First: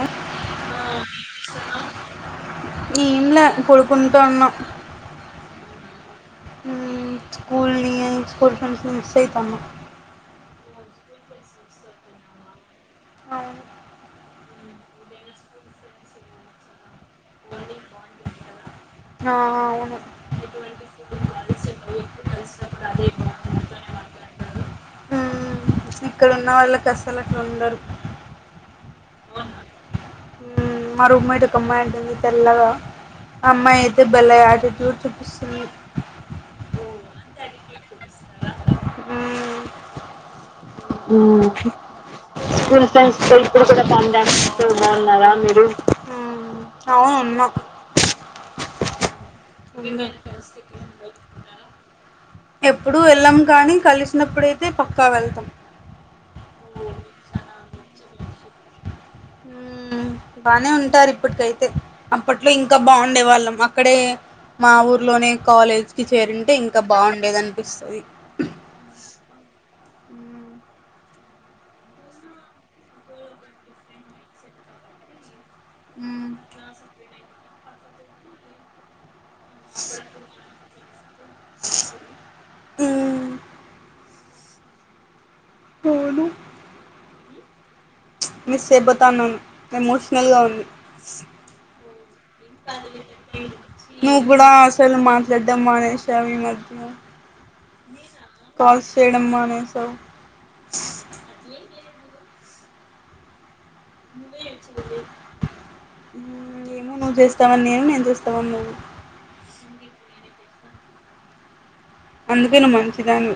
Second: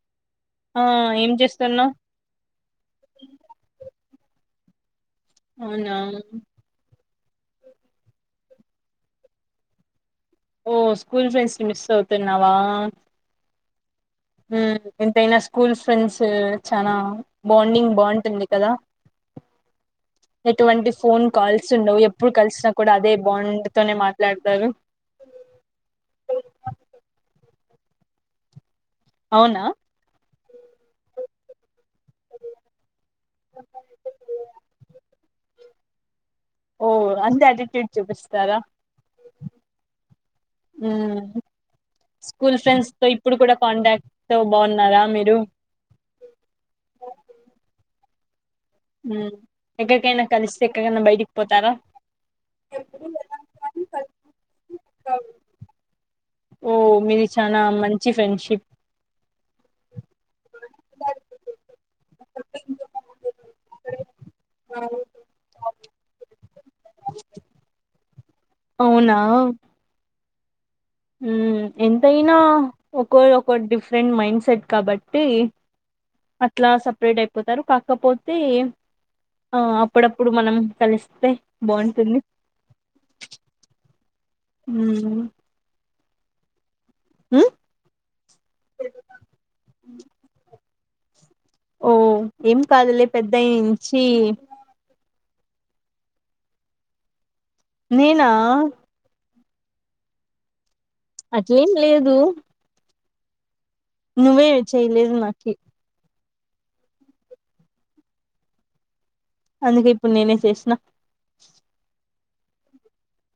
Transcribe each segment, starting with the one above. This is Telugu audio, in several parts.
ఆ ఆ ఏం ఆ చేస్తున్నావ్ ఎంలే పడుకుంటాఉన్నా అవునా ఉ స్కూల్ ని స్కూల్ హు సేపు అమ్మ ఓ స్కూల్ ఫ్రెండ్స్ ని మిస్ అవుతున్నావా అవును ఉ ఎంతైనా స్కూల్ ఫ్రెండ్స్ చానా బాండింగ్ బాగుంటుంది కదా ఆ అవును ఎటువంటి ఫోన్ కాల్స్ ఉండవు ఎప్పుడు కలిసినా కూడా అదే బాండుతోనే మాట్లాడతారు మ్మ్ ఇక్కడ ఉన్న వాళ్ళకి అస్సలు అట్లా ఉండరు అవునా మా రూమ్మేట్ ఒక అమ్మాయ్ హా తెల్లగా అమ్మాయి అయితే బలే ఆటిట్యూడ్ చూపిస్త హు ఓ అంత అటిట్యూడ్ చూపిస్తారా హూ మ్మ్ అవును ఫ్రెండ్స్ తో ఇప్పుడు కూడా కాంటాక్ట్ తో బాగున్నారా మీరు ఉన్నాం ఉమ్ ఎక్కడికైనా కలిస్తే ఎక్కడికైనా బయటికి పోతారా ఎప్పుడు వెళ్ళాం కానీ కలిసినప్పుడైతే పక్కా వెళ్తాం ఓ మీది చానా మంచి ఫ్రెండ్షిప్ ఉమ్ బానే ఉంటారు ఇప్పటికైతే అప్పట్లో ఇంకా బాగుండే వాళ్ళం అక్కడే మా ఊర్లోనే కాలేజ్ కి చేరింటే ఇంకా బాగుండేదినిపిస్తుంది అవునా ఉమ్ ఎంతయినా ఒకోరిది ఒకో డిఫరెంట్ మైండ్ సెట్ కాబట్టి ఉమ్ పోతారు కాకపోతే ఆ అప్పుడప్పుడు మనం కలిస్తే బాగుంటుంది మ్మ్ ఉమ్ కోదు ఉమ్ మిస్ అయిపోతాన్నాను ఎమోషనల్ గా ఉంది ఓ ఏం కాదులే పెద్దయి నుంచి నువ్వు కూడా అసలు మా చెడ్డమానేష అవి ఈ మధ్యా నేనా కాల్స్చేయడం మానే ఆ స అట్లెం లేదు నువ్వే చేయలేదు నాకి ఏమో నువ్వు చేస్తావని నేను నేను చూస్తావని నువ్వు అందుకే ఇప్పుడు నేనే చేసిన అందుకేను్వు మంచిదానీవి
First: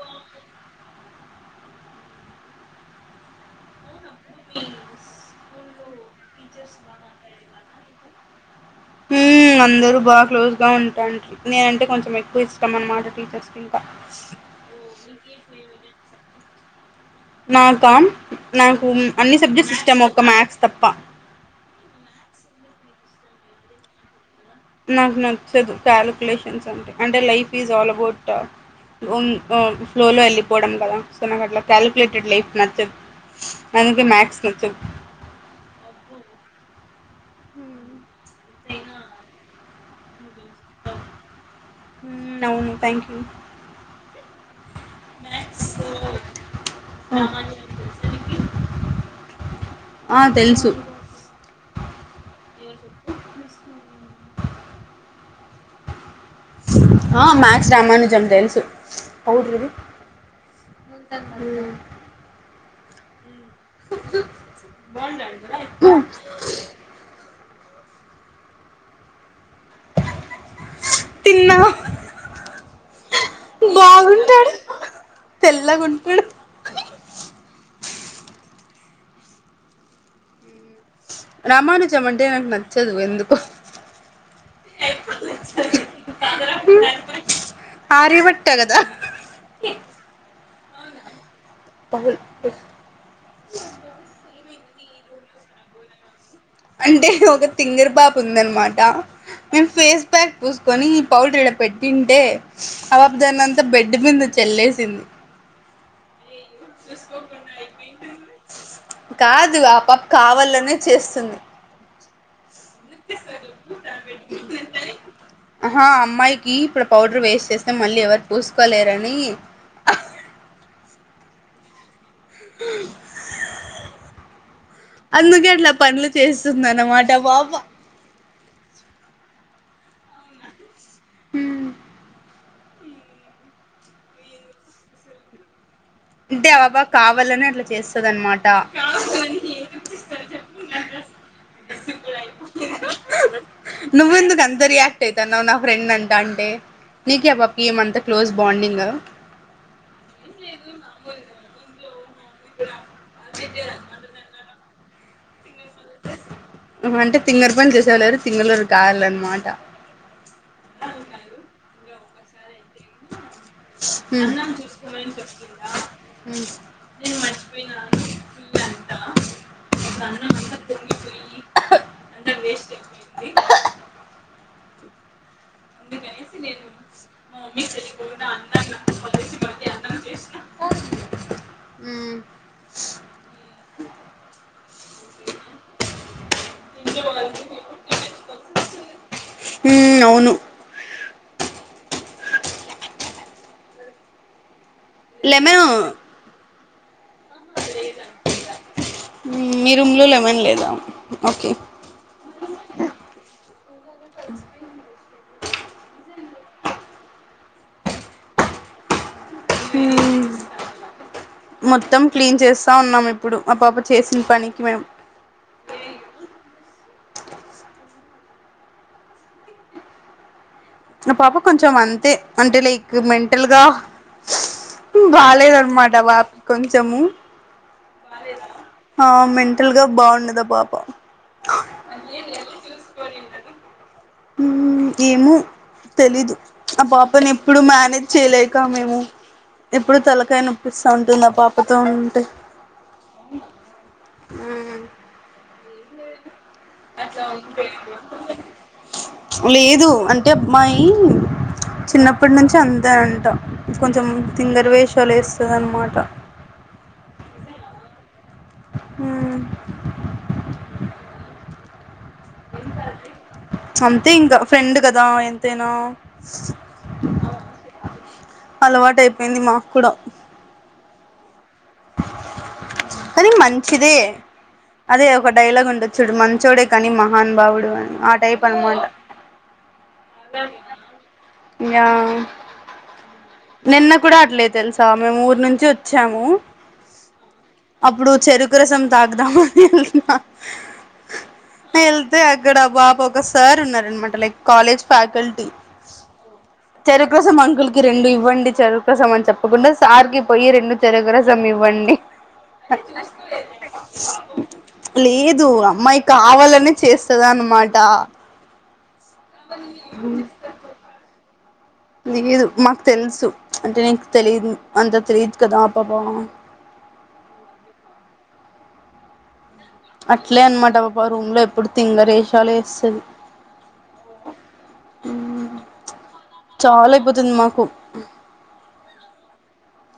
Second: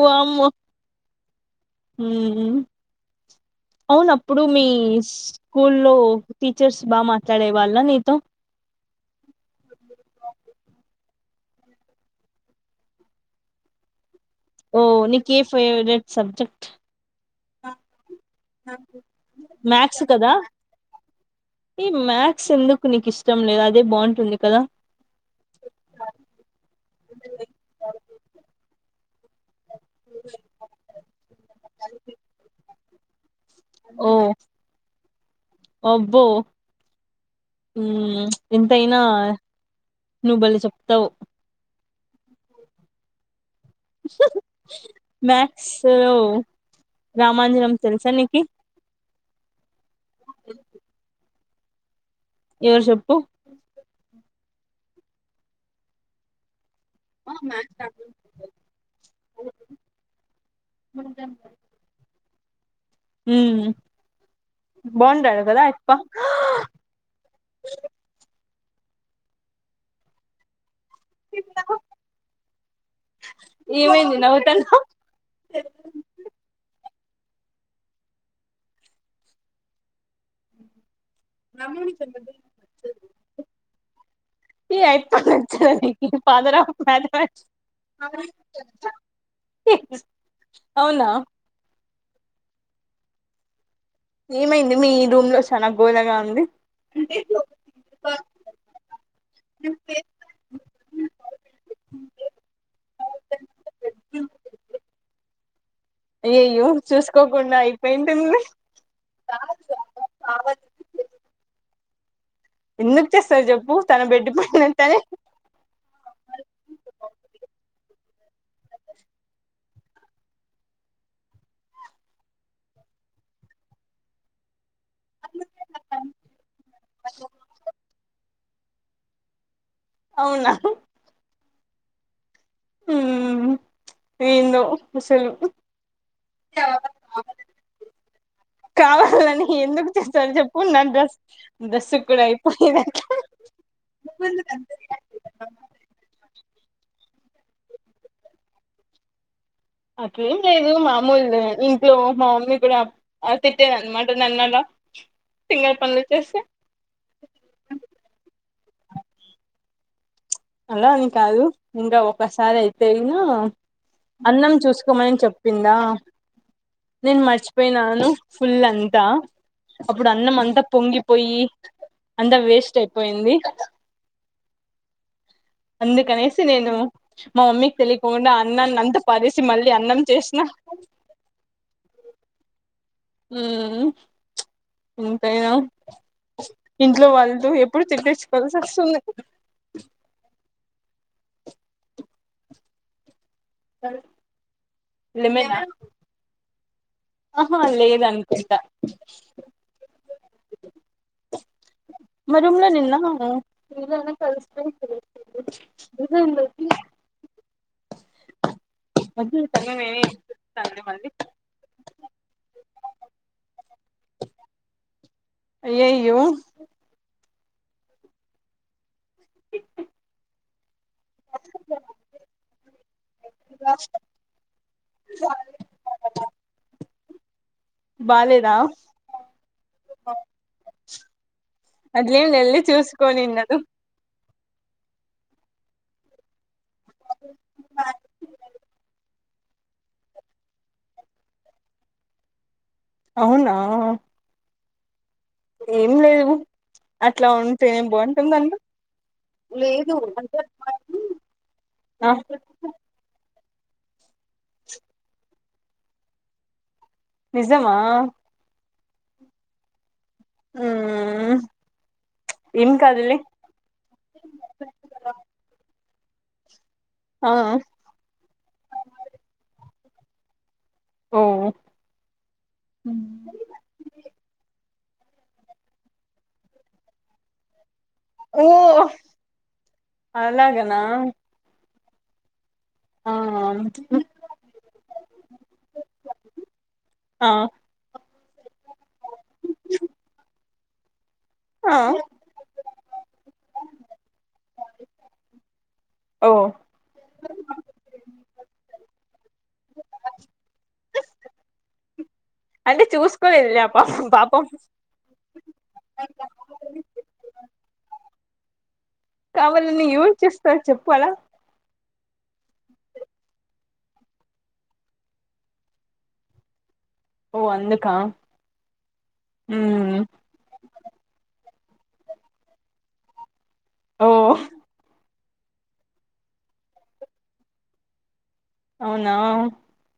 వామ్మో హ్మ్మ్ అవున అప్పుడు మీ స్కూల్లో టీచర్స్ బాగా మాట్లాడే వాళ్ళ నీతో ఉమ్ అందరూ బాగా క్లోజ్గా ఉంటాండ్రీ నేనంటే కొంచెం ఎక్కువ ఇష్టం అన్నమాట టీచర్స్ కి ఇంకా ఓ నీకి ఫేవరెట్ సబ్జ్ నాకా నాకు అన్ని సబ్జెస్స్ ఇష్టము, మ్యాథ్స్ ఒక కదా మ్యాక్స్ తప్ప ష్టం లేదు అదే బాంటుంది. నాకు నచ్చదు కాలకులేషన్స్ అంటే అంటే లైఫ్ ఈజ్ ఆల్ అబౌట్ ఉన్ ఉ ఫ్లోలో ఎళ్ళిపోడం వల్ల, సో నాకట్లా కాలిక్ లేటెడ్ లైఫ్ నచ్చద్. ఓ, అబ్బో హు ఎంతైనా నువ్వు భలె చెప్తావు. హ్ం అవును థ్యాంక్ యూ మాక్స్ సెవ్ రామాంజనం తెల్సా నీకి ఆ తెల్సు ఏ ఎవరు చెప్పు ఆ మ్యాక్స్ రామానుజం థెల్సు హు, బాండాడు కదా అయిప్ప తిన్నా, ఏమైంది బావుంటాడు నవ్వుతన్నావ్ తెల్లవుంటడు. రామానుజం అంటే నాకు నచ్చదు ఎందుకో ఏ అయప్ప నచ్చదు అది, ఫాదర్ ఆఫ్ ఆర్యభట్ట కదా [unintelligible] అవునా పహుల్ ఏమైంది మీ రూమ్ లో చాన గోనగా ఉంది. అంటే ఒక థింగర్ పాప ఉందనమాట, మేమ్ ఫేస్ ప్యాక్ పూసుకొని పౌడర్ ఇడ పెట్టింటే, ఆ పాప దాన్నంతా బెడ్డ్ మీద చెల్లేేసింది. అయ్యయ్యో చూసుకోకుండా అయ్ పెయింటుంది. కాదు ఆ పాప [inaudible] తన బెడ్ పైన తనే ఆహ, ఆ అమ్మాయికి ఇప్పర పౌడర్ వేస్ట్ చేస్తే మళ్ళీ ఎవర్ పూసుకోలేరని ఆహ్ అందుకే అట్ల పనులు చేస్సుందన్నమాట ఆ వాప స్ అవునా హు హు, ఏందో అసలు అంటే ఆ పాప కావాలనె అట్ల చేస్సదనమాట, కావాలని ఎందుకు చేస్తారు చెప్పు నా డ్రెస్ డ్రెస్ కూడా అయిపోయేది అట్లా నువ్వు ఎందుకు అంత రియాక్ట్ అయితాన్నవ్ నా ఫ్రెండ్న్ ని అంటా అంటే నీకి ఆ పాప్కి ఏమంతా క్లోజ్ బాండింగా అట్లేం లేదు మా అమ్మోళ్ళు ఉన్నారే ఇంట్లో మా మమ్మీ కూడా అ తిట్టేదన్నమాట నన్ను అలా ఫింగర్ పనులు చేస్తే ఆహా అంటే తింగరు పనులు చేసేవోలు తింగళోరు కావాలన్నమాట అలా అని కాదు ఇంగా మసాల చైన్ మ్మ్ అన్నం చూసుకోమని అందుకనేసి నేను మా మమ్మీ కి తెలియకుండా అన్నాన్ని అంతా పారేసి మళ్లీ అన్నం చేసిన [inaudible] మ్ ఎంతైనా ఇంట్లో వాళ్ళతో ఎప్పుడు తిట్టించుకోవాల్సి వస్తుంది అవును లాల్ లెమన్ ఆ ఆహా లేదనుకుంటా మీ రూమ్ లో లెమన్ లేదా ఓకే మా రూమ్ లో నిన్న [inaudible] మ్ మొత్తం క్లీన్ చేస్తా ఉన్నాం ఇప్పుడు ఆ పాపకి చేసిన పనికి మేము అయ్యయ్యో ఆ పాప కొంచెం అంతే అంటే లైక్ మెంటల్గా బాలేదన్నమాట ఆ పాపకి కొంచెము బాలేదా ఆ మెంటల్గా బాగుండదు ఆ పాప అట్లేం వెళ్ళి చూసుకోనిన్నదు మ్ ఏమో తెలీదు ఆ పాపని ఎప్పుడు మేనేజ్ చేయలేక మేము ఎప్పుడు తలకాయ నొప్పిస్తా ఉంటుంది ఆ పాపతో ఉంటే అవునా మ్మ్ ఏం లేవు లేదు అంటే అమ్మాయి ఆ చిన్నప్పటి నుంచి అంతే అంటా కొంచెం తింగరి వేషాలు వేస్తది అన్నమాట నిజమా మ్ మ్ అంతే ఇంక ఫ్రెండ్ కదా ఎంతైనా ఆ [inaudible] అలవాటైపోయింది మా కుడ ఓ [unintelligible] కానీ మంచిదే అదే ఒక డైలాగ్ ఉంటదిచుడు మంచోడే కానీ మహాను బావుడు అని ఆ టైప్ ఓ అనమాట అలాగనా యా ఆ నిన్న కూడా అట్లే తెలుసా మేము ఊరు నుంచి వచ్చాము ఆ అప్పుడు చెరుక్ రసం తాగుదామని వెళ్లిన ఆ వెళ్తే అక్కడ బాప ఒకసారి ఉన్నారన్నమాట లైక్ కాలేజ్ ఫ్యాకల్టీ ఓ కోసం అంకుల్ కి రెండు ఇవ్వండి చెరు రసం అని చెప్పకుండా సార్ కి పోయి రెండు చెరకు రసం ఇవ్వండి అంటే చూసుకోలేదులే ఆ పాపం పాపం లేదు అమ్మాయి కావాలనే చేస్తద అన్నమా ట కావాలని ఎవరు చేస్తారు చెప్పు అలా లేదు మాకు తెలుసు అంటే నీకు తెలిదు అంత తెలీయదు కదా అ పాప ఓ అందుకా మ్మ్ అట్లే అన్నమాట ఆ పాప రూమ్ లో ఎప్పుడు తింగరేషాలు ఏస్తది ఓ చాల అయిపోతుంది మాకు అవునా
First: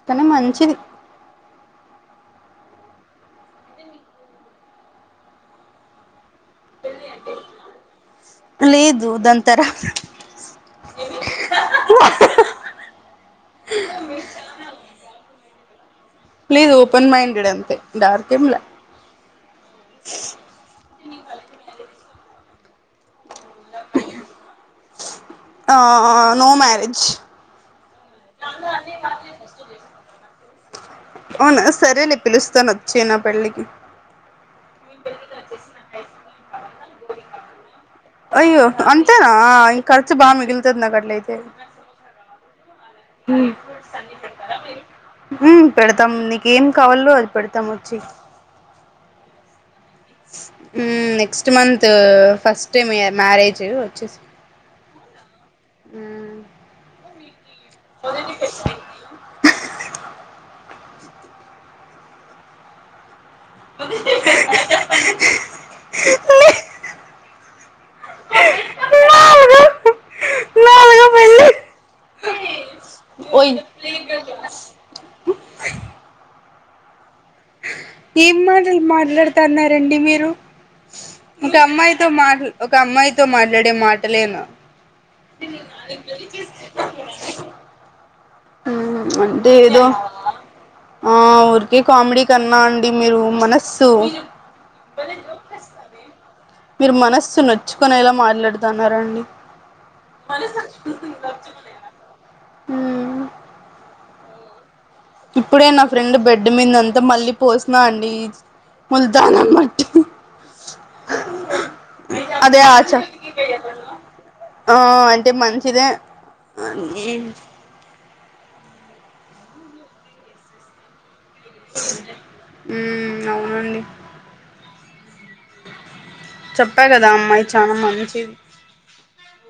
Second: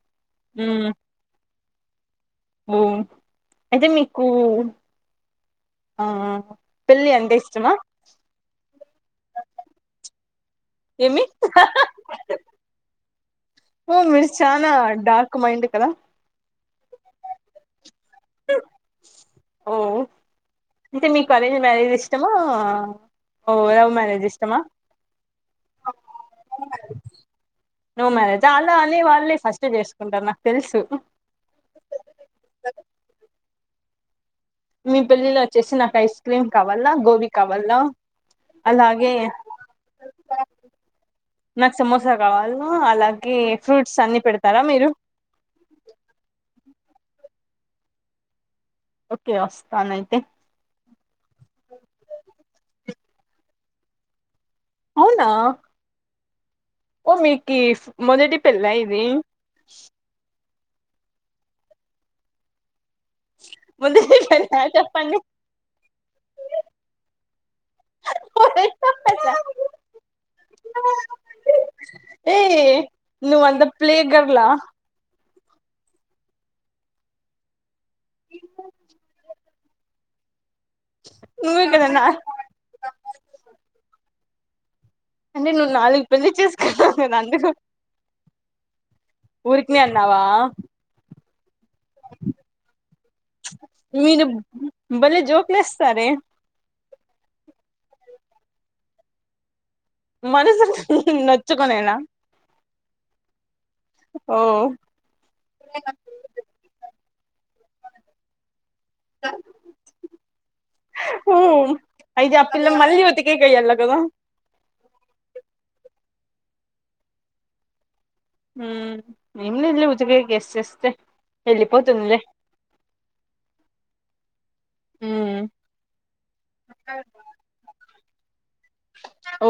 కానీ ఉ మంచిది అయితే మీకు ఆ పెళ్ళి అంటే ఇష్టమా లేదు దాని తర్వాత ఊను మీరు చలా డార్క్ మైండ్ కదా లేదు ఓపన్ మైండెడ్ అంతే డార్కేం ల్యా ఓ అంటే మీకు అరేంజ్డ్ మ్యారేజ్ ఇష్టమా ఆ ఓ లవ్ మ్యారేజ్ ఇష్టమా ఆ నో మ్యారేజ్ నో మ్యారేజా అలా అనె వాళ్ళే ఫస్ట్ చేసుకుంటారు నాకు తెలుసు అవునా సరేలే పిలుస్తాను వచ్చేయి నా పెళ్ళికి మీ పెళ్లిళొ వచ్చేసి నాకు ఐస్ క్రీమ్ కావల్ల గోబి కావల్ల అయ్యో అంతేనా ఇంగ ఖర్చు బాగా మిగుల్చుతుంది నా కట్లైతే కాల్ మీరు ఉమ్ పెడతాం నీకేం కావాలో అది పెడ్ తాము వచ్చేయ్ ఒకే వస్ ఉ నెక్స్ట్ మంత్ ఫస్ట్ టైమే ర్ మ్యారేజ్ వచ్చేసి అవునా మీ కిఫు మొదటి పెళ్ళ ఇది ముందుడి చెప్పండి నాలుగో పెళ్లి ఏ నువ్ ఓయ్ అంత ప్లే గర్లా ఎం మాటలు మాట్లాడు తన్నా రండి మీరు ఒక నువ్వే కదా నా అమ్మాయితో మాటల్ ఒక అమ్మాయితో మాట్లాడే మా తెలియను అంటే నువ్వు నాలుగు పెళ్లి చేసుకున్న నేను అన్లేదు ఉ ఊరుకినే అన్నావా ఆ ఊరికే కామెడీ కన్నా అండి మీరు మనస్సు మీరు భలే జోకులేస్తారే మీరు మనస్సు నొచ్చుకొనేలా మాట్లాడుతున్నారాండి మనుసోచు నొచ్చుకునేనా ఉమ్ ఓ ఇప్పుడే నా ఫ్రెండ్ బెడ్ మీద అం త మళ్ళీ పోసినా అండి ముల్తాన మట్టి ఉ అయితే అ అదే పిల్ల ఆచ మళ్ళీ ఉతికేకు ఏయాలా గాదా ఆ అంటే మంచిదే ఉ ఏంలేదు లే ఉతికేకు ఎసేస్తే వెళ్ళిపోతుందిలే ఉ అవునండి ఉమ్ చెప్పా గదా అమ్మాయి చాలా మంచి ఇవు ఓ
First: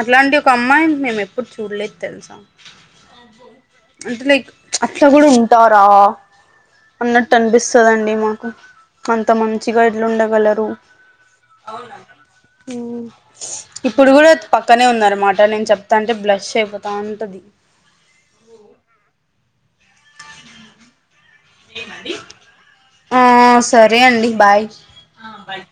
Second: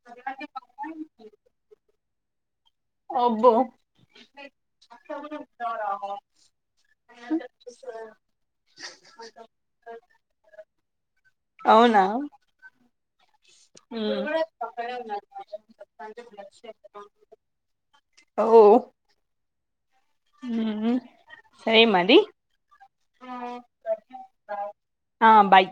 అట్లాంటి ఒక అమ్మాయిని మేము ఎప్పుడు చూడలేదు తెలుసా అబ్బో అంటే లైక్ అట్లా కూడా ఉంటారా అన్నట్టు అనిపిస్తదండి మాకు అంత మంచిగా ఎట్ల ఉండగలరు అవునా ఉ పక్కనే ఉందనమాట నేను చెప్తంటే బ్లష్ అయిపోతంటది ఉ ఆ సరే అండి బాయ్ ఆ బాయ్